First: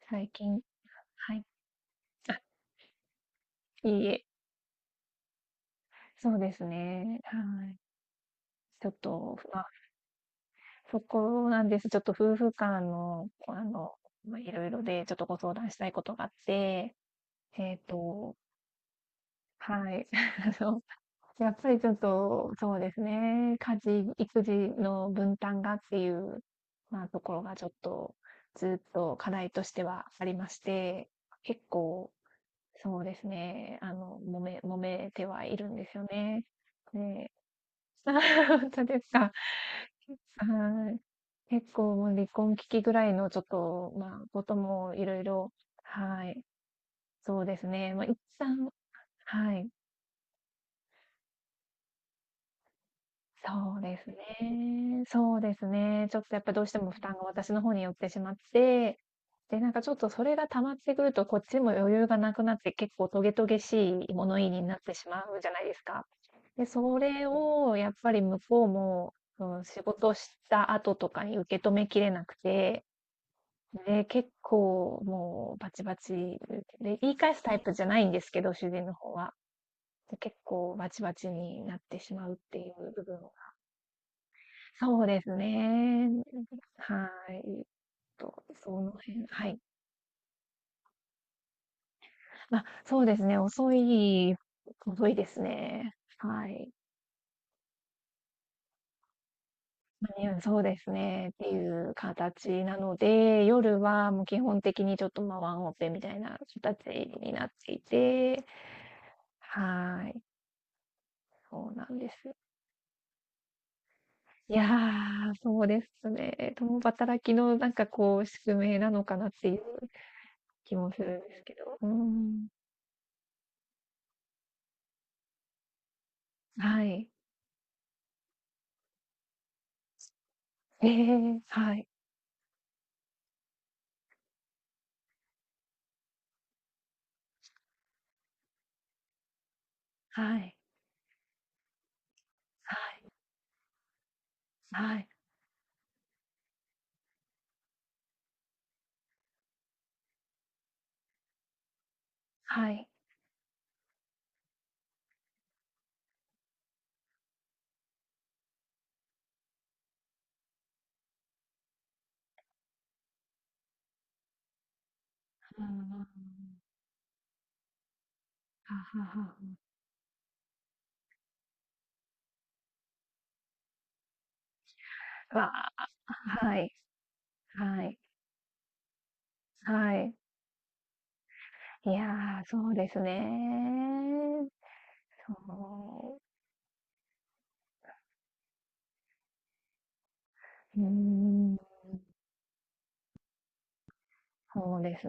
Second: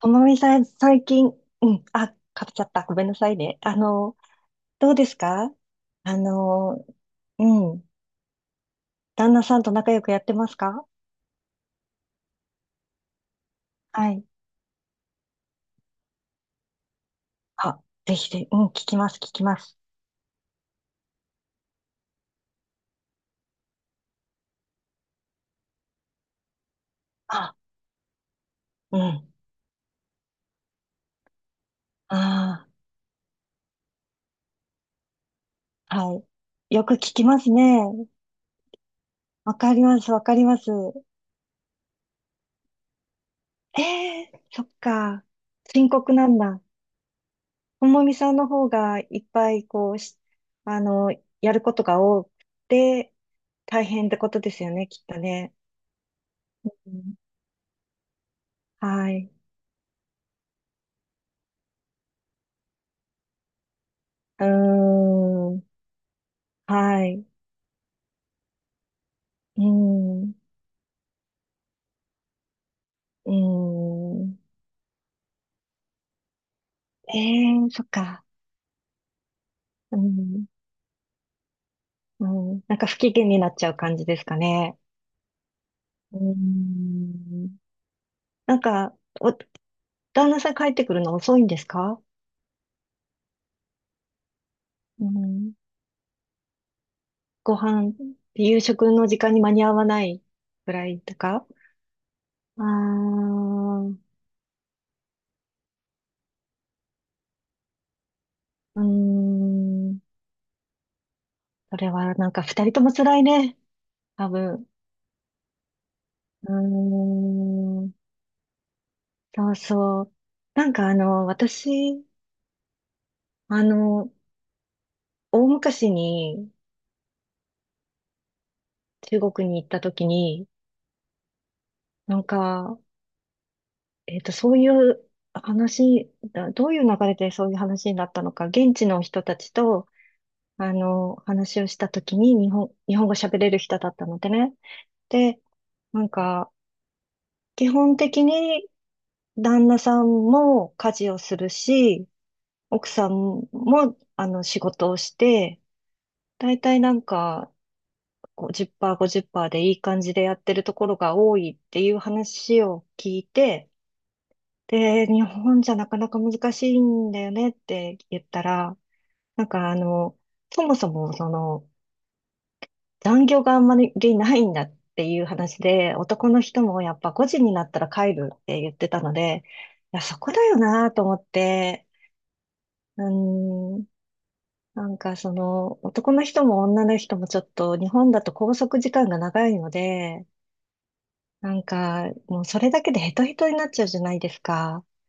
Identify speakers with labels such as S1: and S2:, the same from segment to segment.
S1: とも
S2: 最
S1: みさ
S2: 近、
S1: ん、最近、
S2: はい。
S1: うん、あ、
S2: あ、
S1: かぶっちゃった。ごめんなさいね。
S2: いいえ。
S1: どうですか？あ
S2: そうです
S1: の、
S2: ね。は
S1: う
S2: い。
S1: ん、
S2: ちょっ
S1: 旦
S2: と、
S1: 那さ
S2: ま
S1: ん
S2: あ、
S1: と仲良くやってますか？
S2: そこなんです。ちょっと夫婦間の、あの、
S1: はい。
S2: まあ、いろいろで、ちょっとご相談したいことがあって、えっ
S1: あ、ぜひ
S2: と、
S1: ぜひ、うん、聞きます、聞きます。
S2: はい。あの、やっぱりちょっと、そうですね。家事、育児の分担がっていう、まあ、ところ
S1: あ、
S2: がちょっと、ずっ
S1: う
S2: と課
S1: ん、
S2: 題としてはありまして、結構、
S1: あ
S2: そうですね。揉めてはいるんですよ
S1: あ、は
S2: ね。
S1: い。よく聞き
S2: で、
S1: ます ね。
S2: 本当ですか。
S1: わかります、わかります。
S2: はい。結構もう離婚危機ぐらいのちょっと、ま
S1: え
S2: あ、こ
S1: え、
S2: と
S1: そっ
S2: もいろ
S1: か。
S2: いろ。
S1: 深刻な
S2: は
S1: ん
S2: い、
S1: だ。
S2: そうです
S1: と
S2: ね。ま
S1: も
S2: あ、
S1: み
S2: 一
S1: さんの方
S2: 旦。
S1: がいっ
S2: は
S1: ぱい、
S2: い。
S1: こう、あの、やることが多くて、
S2: そう
S1: 大
S2: で
S1: 変
S2: す
S1: ってことですよね、き
S2: ね。
S1: っと
S2: そうで
S1: ね。
S2: すね。ちょっとやっぱどう
S1: う
S2: しても負担
S1: ん、
S2: が私の方に寄ってしまって、
S1: はい。
S2: で、なんかちょっとそれが溜まってくると、こっちも余裕がなくなって、結構トゲトゲしい物
S1: う
S2: 言いになってしまうじゃ
S1: ー
S2: な
S1: ん。
S2: いですか。で、そ
S1: はい。
S2: れをやっぱり向こうも、うん、
S1: う
S2: 仕事し
S1: ん。
S2: た後とかに受け止めきれなくて、
S1: う
S2: で、結
S1: ん。
S2: 構もうバチバチで、言い
S1: え
S2: 返すタイ
S1: え、
S2: プじ
S1: そ
S2: ゃ
S1: っ
S2: ないんで
S1: か。
S2: すけど、主人の方は。
S1: う
S2: で、結
S1: ん。
S2: 構バチバチになってし
S1: う
S2: まうって
S1: ん。
S2: い
S1: なんか
S2: う
S1: 不
S2: 部
S1: 機
S2: 分
S1: 嫌
S2: を。
S1: になっちゃう感じですかね。
S2: そうですね。
S1: うー
S2: は
S1: ん。
S2: い。と、
S1: なん
S2: その
S1: か、
S2: 辺、はい。
S1: 旦那さん帰ってくるの遅いんですか？
S2: ま、そうですね、遅い
S1: う
S2: 遅いです
S1: ん。
S2: ね。はい。
S1: ご飯、夕食の時間に間に合わな
S2: 間
S1: い
S2: に合うそう
S1: ぐ
S2: で
S1: ら
S2: す
S1: いと
S2: ね、っ
S1: か。
S2: ていう形なの
S1: ああ。
S2: で、夜はもう基本的にちょっと、ま、ワンオペみたいな形になっていて、
S1: うーん。
S2: はい、そう
S1: そ
S2: な
S1: れ
S2: んで
S1: はなん
S2: す。
S1: か二人とも辛いね。多
S2: いや
S1: 分。
S2: ー、そうです
S1: う
S2: ね。共働きのなん
S1: ー
S2: か
S1: ん。
S2: こう、宿命なのかなって
S1: そ
S2: い
S1: う
S2: う
S1: そう。なん
S2: 気
S1: か
S2: もするんですけど。う
S1: 私、
S2: ん。
S1: あの、大昔に
S2: はい。
S1: 中国に行った時に、
S2: ええ、はい。
S1: なんか、そういう話、だどういう流れでそういう話になったのか、現地の人たちと、
S2: はい、
S1: 話をした時に
S2: は
S1: 日本
S2: い、
S1: 語喋れる人だったのでね。
S2: はい、
S1: で、なんか、基本的に旦那さんも家事をするし、
S2: はい。
S1: 奥さんも、仕事をして、大体なんか、50%、50%でいい感じでやってるところが多いっていう話を聞いて、で、日本
S2: うんう
S1: じ
S2: んう
S1: ゃなか
S2: ん、
S1: なか難しいんだよねって言った
S2: は
S1: ら、
S2: あはあ
S1: なん
S2: は
S1: かそもそもその残業があんまりないんだっていう
S2: あ。わ
S1: 話
S2: あ、
S1: で、男の
S2: は
S1: 人
S2: い、
S1: もやっぱ5時になった
S2: は
S1: ら
S2: い、
S1: 帰るって言ってたので、
S2: は
S1: いや、
S2: い。
S1: そこだよなと思って、
S2: いや、そうです
S1: うん、
S2: ね。
S1: なんかその男
S2: そ
S1: の人も女の人もちょっと日本だと拘束時間が長いので、
S2: う。うー
S1: な
S2: ん。
S1: んか、もうそれだけでヘトヘトになっちゃうじゃないです
S2: そう
S1: か。
S2: です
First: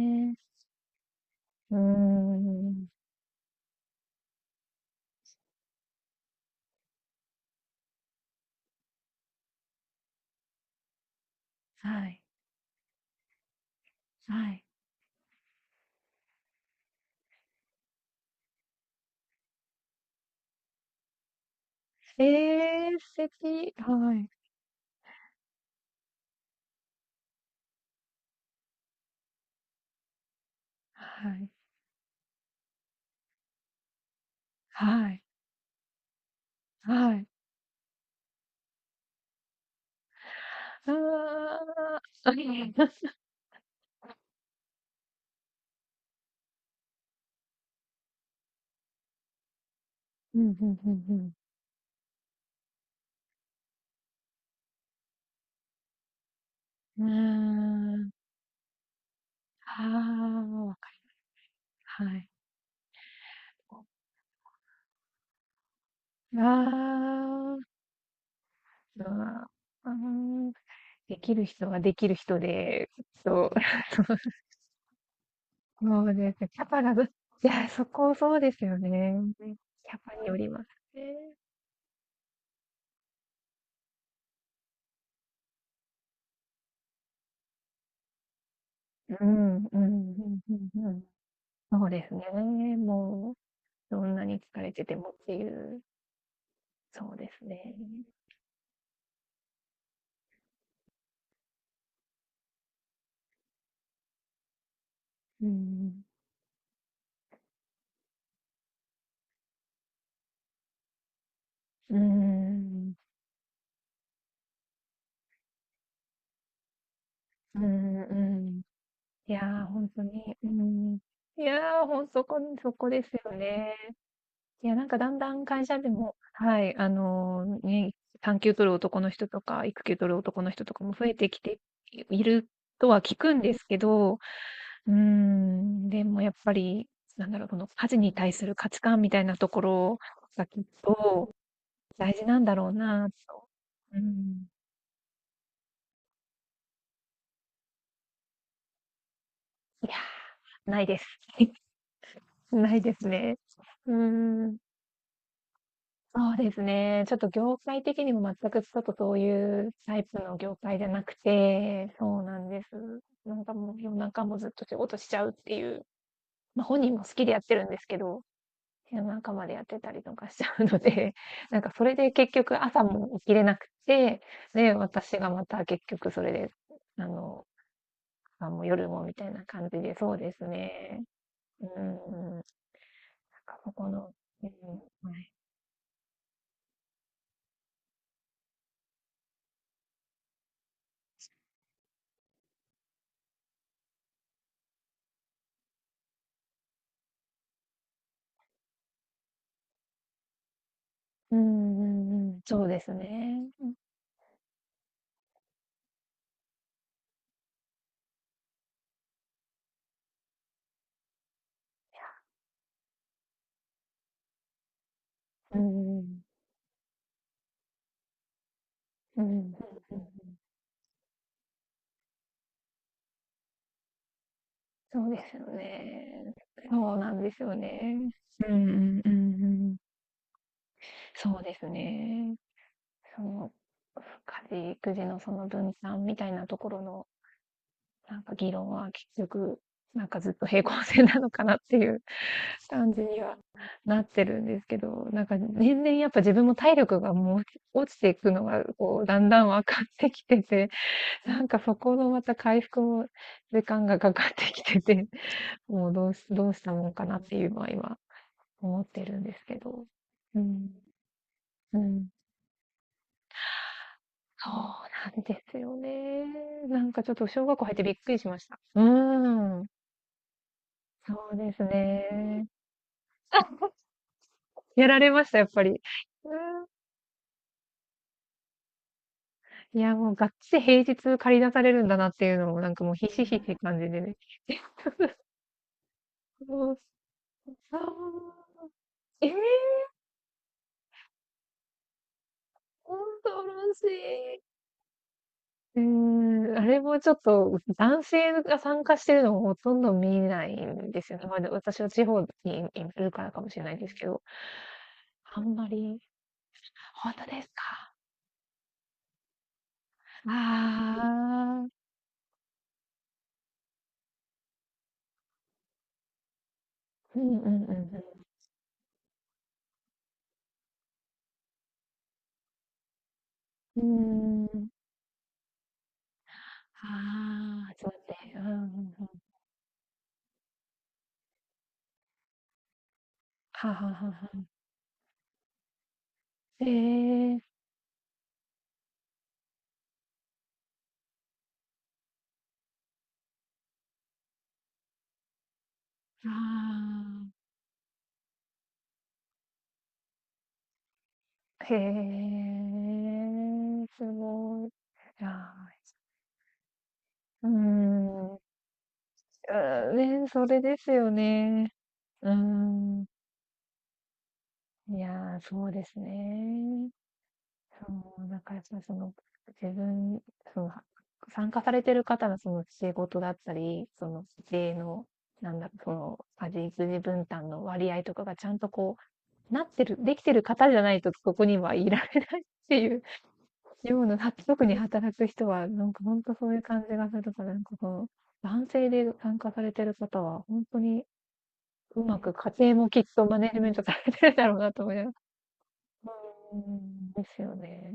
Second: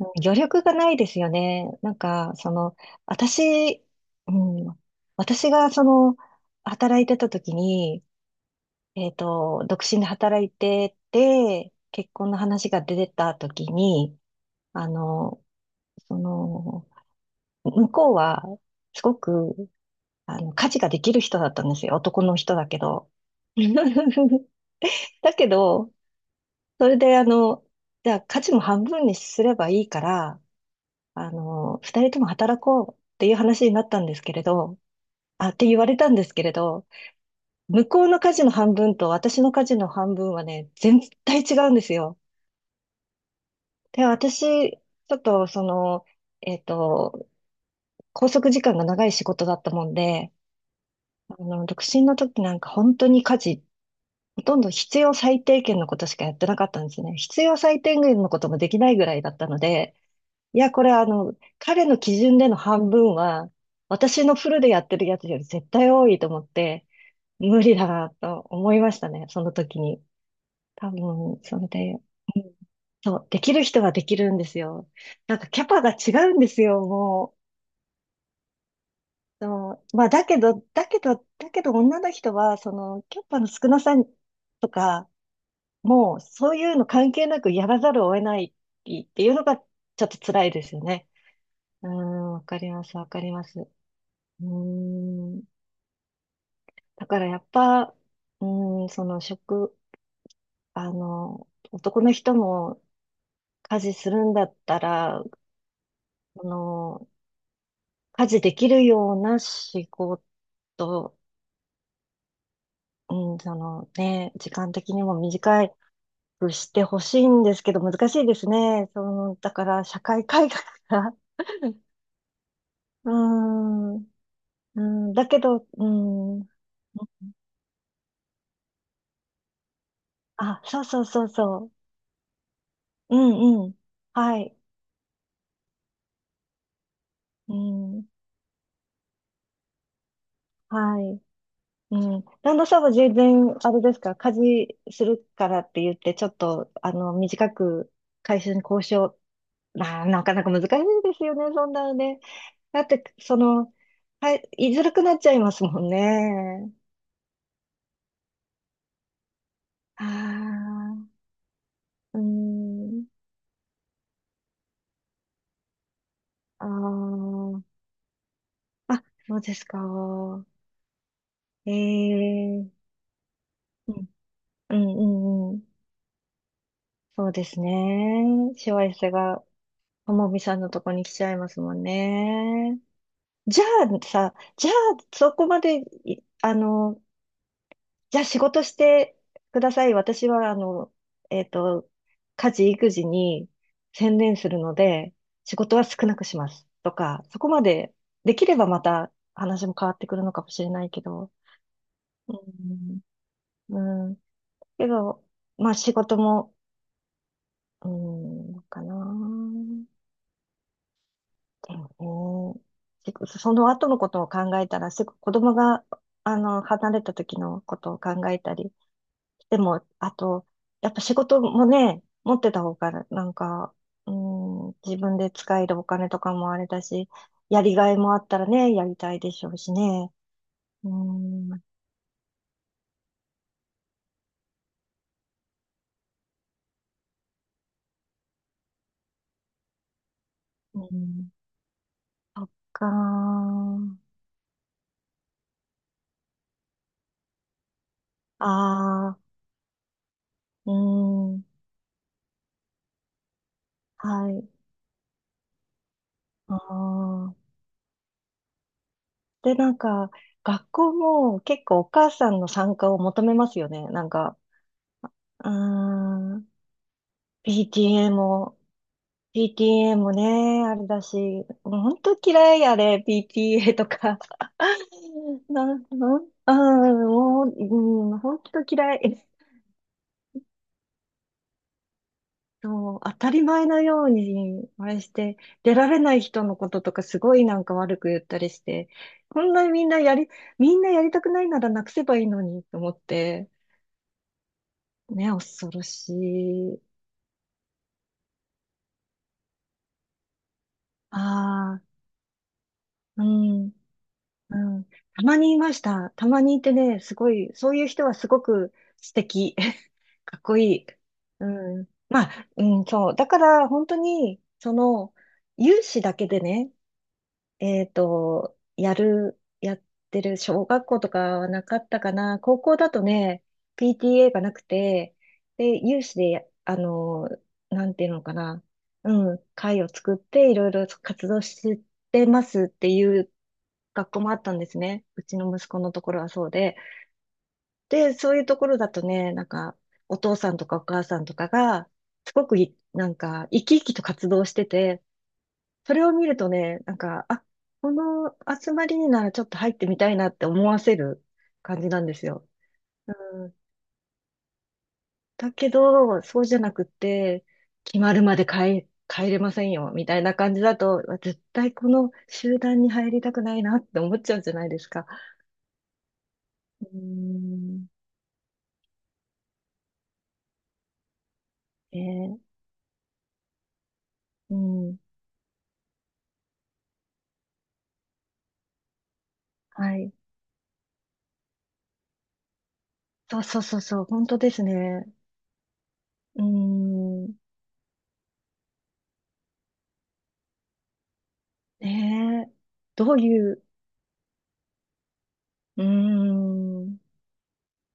S1: うん、余力がないですよね。
S2: うー
S1: なんか、その、
S2: ん。
S1: 私、うん、私がその、働いてた時に、独身で働いてて、
S2: は
S1: 結
S2: い、
S1: 婚の話が出てた時に、
S2: はい。
S1: あの、その、向こうは、すごく、家事ができる人だったんですよ。男
S2: え
S1: の人だけ
S2: え、
S1: ど。
S2: 素敵。はい、
S1: だけど、それで、じゃあ家事も半分にすればいいから、
S2: はい、
S1: 二人とも働こうっていう話になったんですけれど、
S2: はい、
S1: あ、って言われたんですけれど、
S2: はい。
S1: 向こうの家事の半分と私の家事の半分はね、
S2: あ
S1: 全体違うんですよ。
S2: あ。
S1: で、私、ちょっとその、えっと、拘束時間が長い仕事だったもんで、
S2: うん、ふんふんふん。
S1: 独身の時なんか本当に家事、ほとんど必要最低限のことしかやってなかったんです
S2: うー
S1: ね。必要最低
S2: ん。
S1: 限のこともできないぐらいだったの
S2: あ
S1: で、い
S2: あ、
S1: や、これ彼の
S2: は
S1: 基
S2: い。
S1: 準での半分は、
S2: あ
S1: 私のフルでやってるやつより絶対多いと思っ
S2: あ、
S1: て、無理だなと思いましたね、そ
S2: まあ
S1: の時
S2: ー、
S1: に。
S2: あ、
S1: 多
S2: でき
S1: 分、
S2: る
S1: それ
S2: 人はで
S1: で、
S2: きる人で、
S1: そう、で
S2: そう、
S1: きる人はできる んですよ。なんかキャパが
S2: そ
S1: 違
S2: うで
S1: う
S2: す
S1: んで
S2: ね。キ
S1: す
S2: ャパ
S1: よ、
S2: がぐ、
S1: も
S2: いや、そこそうですよね。
S1: う。そ
S2: キ
S1: う、
S2: ャ
S1: まあ、
S2: パ
S1: だ
S2: によ
S1: け
S2: り
S1: ど、
S2: ます
S1: だけど、
S2: ね。
S1: だけど女の人は、その、キャパの少なさとか、もう、そういうの関係なくやらざるを得ないって
S2: う
S1: いうのが、
S2: ん、う
S1: ち
S2: ん、う
S1: ょっと
S2: ん、
S1: 辛い
S2: う
S1: ですよ
S2: ん、うん。
S1: ね。
S2: そ
S1: う
S2: うですね。
S1: ん、わかります、わか
S2: も
S1: り
S2: う、
S1: ます。う
S2: どんなに
S1: ー
S2: 疲れててもって
S1: ん、
S2: いう、
S1: だ
S2: そう
S1: から
S2: で
S1: や
S2: す
S1: っ
S2: ね。
S1: ぱ、うーん、その職、男の人も家事するんだったら、
S2: うん、
S1: その、家事できるような仕事、
S2: うん、
S1: うん、そのね、時間的にも短くしてほしいんで
S2: う
S1: すけど、
S2: ん、
S1: 難しいです
S2: うん。
S1: ね。そ
S2: い
S1: の、
S2: や
S1: だか
S2: ー、ほ
S1: ら
S2: ん
S1: 社
S2: と
S1: 会
S2: に、う
S1: 改革
S2: ん。
S1: が、
S2: い やー、ほんそこそこで
S1: う
S2: す
S1: ー
S2: よね。
S1: ん、
S2: いや、
S1: う
S2: なんかだ
S1: ん、
S2: ん
S1: だ
S2: だ
S1: け
S2: ん会
S1: ど、
S2: 社
S1: う
S2: でも、
S1: ん、
S2: はい、ね、産休取る男の人とか、育休取る男の
S1: あ、
S2: 人と
S1: そ
S2: か
S1: う
S2: も
S1: そう
S2: 増え
S1: そう
S2: てきて
S1: そ
S2: いるとは
S1: う、
S2: 聞
S1: う
S2: くんで
S1: ん
S2: す
S1: うん、
S2: けど、
S1: はい、
S2: うーん、でもやっぱり、なんだろう、
S1: う
S2: この家事
S1: ん、
S2: に対する価値観みたいなところがきっ
S1: はい。
S2: と大
S1: うん。
S2: 事なんだ
S1: 旦那
S2: ろう
S1: さんは
S2: な
S1: 全
S2: と。
S1: 然、あれで
S2: う
S1: すか、家
S2: ん。
S1: 事するからって言って、ちょっと、短く会社に交渉、
S2: いや、
S1: まあ、なかなか難しいで
S2: ないです。
S1: すよね、そんなのね。
S2: な
S1: だ
S2: い
S1: っ
S2: で
S1: て、
S2: す
S1: そ
S2: ね。
S1: の、
S2: う
S1: は
S2: ー
S1: い、
S2: ん。
S1: 言いづらくなっちゃいますもん
S2: そうです
S1: ね。
S2: ね。ちょっと業界的にも全くちょっとそういうタイ
S1: あ
S2: プの業界じゃなく
S1: あ、
S2: て、
S1: う
S2: そうなんです。
S1: ん、
S2: なんかもう夜中もずっと仕事しちゃうっていう、ま、
S1: あ
S2: 本人も好きでやって
S1: ー
S2: るんですけど、夜
S1: あ、
S2: 中
S1: そう
S2: まで
S1: で
S2: や
S1: す
S2: ってたりとかしち
S1: か。
S2: ゃうので、なんかそれで結局
S1: え
S2: 朝
S1: え、
S2: も起きれなく
S1: うん、
S2: て、で、
S1: うん、
S2: 私がま
S1: うんう
S2: た
S1: ん。
S2: 結局それで、あ
S1: そうで
S2: の、
S1: す
S2: 朝
S1: ね。
S2: もう
S1: しわ
S2: 夜
S1: 寄
S2: も
S1: せ
S2: みたい
S1: が、
S2: な感じで、
S1: と
S2: そう
S1: も
S2: で
S1: み
S2: す
S1: さんのとこ
S2: ね。
S1: に来ちゃいます
S2: うん、
S1: もん
S2: なん
S1: ね。
S2: か
S1: じゃ
S2: そこ
S1: あ
S2: の、
S1: さ、
S2: う
S1: じゃあ
S2: ん、はい。
S1: そこまでい、あの、じゃあ仕事してください。私は、えっと、家事、育児に専念するので、仕事は少なくします。とか、そこまでできればまた話も変わってくるのかもしれないけど、
S2: うんうんうん、そうですね。
S1: うん、うん。けど、まあ仕事も、うん、かな。だよね。その後のことを考えたら、すぐ子供
S2: う
S1: が、
S2: ん、
S1: 離れた時のことを考えたり。
S2: うん、うんうん。
S1: でも、あと、やっぱ仕事もね、持ってた方が、なんか、うん、自
S2: そう
S1: 分
S2: で
S1: で
S2: すよ
S1: 使えるお金と
S2: ね。
S1: かもあれだ
S2: そう
S1: し、
S2: なんですよ
S1: やりがい
S2: ね。
S1: もあったら
S2: うんうんう
S1: ね、やり
S2: んう
S1: たいでしょうし
S2: ん。
S1: ね。う
S2: そう
S1: ん、
S2: で
S1: う
S2: すね。その、家事育児のその分担みたいなところの、なんか議論は結局、なんかずっと平行線なの
S1: ん、
S2: かなっていう
S1: そっか
S2: 感じには
S1: ー。
S2: なってるんですけど、なんか年々やっぱ自分も体力がもう落ちていくのがこう
S1: あ
S2: だ
S1: あ、
S2: んだん分かってきてて、
S1: う
S2: な
S1: ん、
S2: んかそこのまた回復も時間がかか
S1: は
S2: って
S1: い。
S2: きてて、もうどう
S1: あ
S2: したもんかなってい
S1: あ。
S2: うのは今思ってるんです
S1: で、
S2: け
S1: なん
S2: ど。
S1: か、
S2: う
S1: 学
S2: ん。
S1: 校も結
S2: う
S1: 構お
S2: ん。
S1: 母さんの参加を求めますよね。なんか、
S2: そうなんで
S1: う
S2: すよね。
S1: ーん、
S2: なんかちょっと小学校入ってびっ
S1: PTA
S2: くりしまし
S1: も、
S2: た。うーん。
S1: PTA もね、あれだ
S2: そ
S1: し、
S2: うです
S1: もう本当
S2: ね。
S1: 嫌いあれ、PTA とか。
S2: やられました、や っぱり。う
S1: なん、なん、うん、もう、うん、本当嫌い。
S2: ん。いや、もうがっつり平日駆り出されるんだなっていうのをなんかもう
S1: そう、
S2: ひ
S1: 当
S2: しひ
S1: た
S2: しっ
S1: り
S2: て
S1: 前
S2: 感
S1: の
S2: じで
S1: よう
S2: ね。
S1: に、あ れして、出られない人のこ
S2: そう、
S1: ととかすごいなんか
S2: そう。
S1: 悪く言ったりして、
S2: ええ、
S1: こんなにみんなやりたくないならなくせばいいのにと思っ
S2: 恐
S1: て、
S2: ろしい。
S1: ね、恐
S2: うー
S1: ろし
S2: ん、あれ
S1: い。
S2: もちょっと、男性が参加してるのをほとんど見ないんですよね。まあ、で、私
S1: ああ、
S2: は地方にいるか
S1: う
S2: らかもしれな
S1: ん、
S2: いですけど、
S1: うん。たま
S2: あん
S1: にい
S2: ま
S1: まし
S2: り。
S1: た。たまにいてね、
S2: 本
S1: す
S2: 当
S1: ご
S2: です
S1: い、そういう
S2: か。
S1: 人はすごく素敵。かっこいい。
S2: あ
S1: う
S2: あ。
S1: ん。まあ、うん、そう。だから、本当に、その、有志だけでね、
S2: うんうんうん
S1: やってる小学校とかはなかったかな。高校だとね、
S2: う
S1: PTA が
S2: ん。う
S1: な
S2: ー
S1: く
S2: ん。
S1: て、で、有志でや、あの、
S2: ああ、集
S1: な
S2: ま
S1: んて
S2: っ
S1: いうの
S2: て。
S1: か
S2: うんうん
S1: な。
S2: うん。
S1: うん、会を作っていろいろ活動してますっていう
S2: はあはあはあ
S1: 学校
S2: は
S1: もあ
S2: あ。
S1: ったんですね。うちの息子のところはそう
S2: え
S1: で。
S2: え。
S1: で、そういうところだとね、なんか、お父さんとかお母さんとかが、すごくい、なんか、生き生きと活動してて、それを見
S2: あ
S1: るとね、なんか、
S2: あ。
S1: あ、この集まりにならちょっと入ってみたいなって思わせる
S2: へ
S1: 感じなんですよ。うん、
S2: え、すごい。い
S1: だ
S2: や
S1: けど、そうじゃなくって、
S2: ー、うー
S1: 決まる
S2: ん、
S1: ま
S2: あ
S1: で帰れません
S2: ー
S1: よ、みたい
S2: ね、
S1: な
S2: そ
S1: 感
S2: れ
S1: じだ
S2: です
S1: と、
S2: よ
S1: 絶
S2: ね。
S1: 対この
S2: うー
S1: 集団に
S2: ん。
S1: 入りたくないなって思っちゃうじゃないです
S2: い
S1: か。
S2: やー、そうです
S1: う
S2: ね。そ
S1: ん、
S2: う、なんからやっぱりその、自分、その、は参加されて
S1: え
S2: る方
S1: ー
S2: のその仕事だったり、その
S1: う
S2: 家庭
S1: ん、
S2: の、なんだろ、その、家事育児分担の割合とかがちゃんとこう、なってる
S1: はい。
S2: できてる方じゃないとそこにはいられないっていう
S1: そうそうそう
S2: よ
S1: そ
S2: う
S1: う、
S2: な、
S1: 本
S2: は
S1: 当です
S2: 特に
S1: ね。
S2: 働く人は、なんかほんと
S1: う
S2: そういう感じがする
S1: ん、
S2: から、なんかこの、男性で参加されてる方はほんとにうまく
S1: ね
S2: 家
S1: え、
S2: 庭もきっ
S1: どう
S2: とマネ
S1: い
S2: ジ
S1: う、
S2: メントされてるだろうなと思います。
S1: う
S2: うー
S1: ん、
S2: ん、ですよね。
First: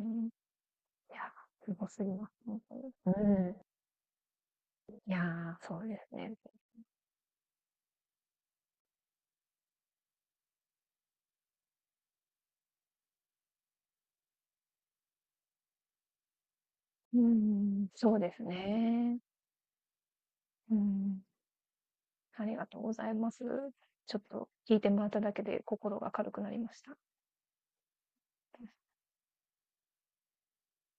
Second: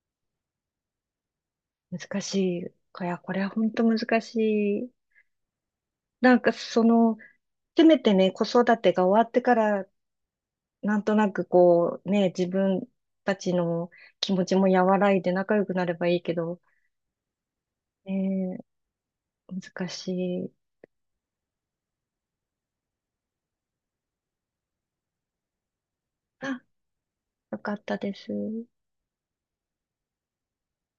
S2: いや、すごすぎ
S1: 難
S2: ます、
S1: し
S2: 本
S1: い。
S2: 当に。
S1: い
S2: う
S1: や、これは
S2: ん。
S1: 本当難しい。
S2: いや、そうですね。
S1: なんかその、せめてね、子育てが終わってから、なんとなくこう、ね、自分たちの気持ちも和らいで仲良くなればいいけど、
S2: うーん、そうです
S1: ね
S2: ね。
S1: え、難しい。
S2: うん、ありがとうございます。ちょっと聞いてもらっただけで心が軽くなり
S1: あ、
S2: ました。
S1: よかったです。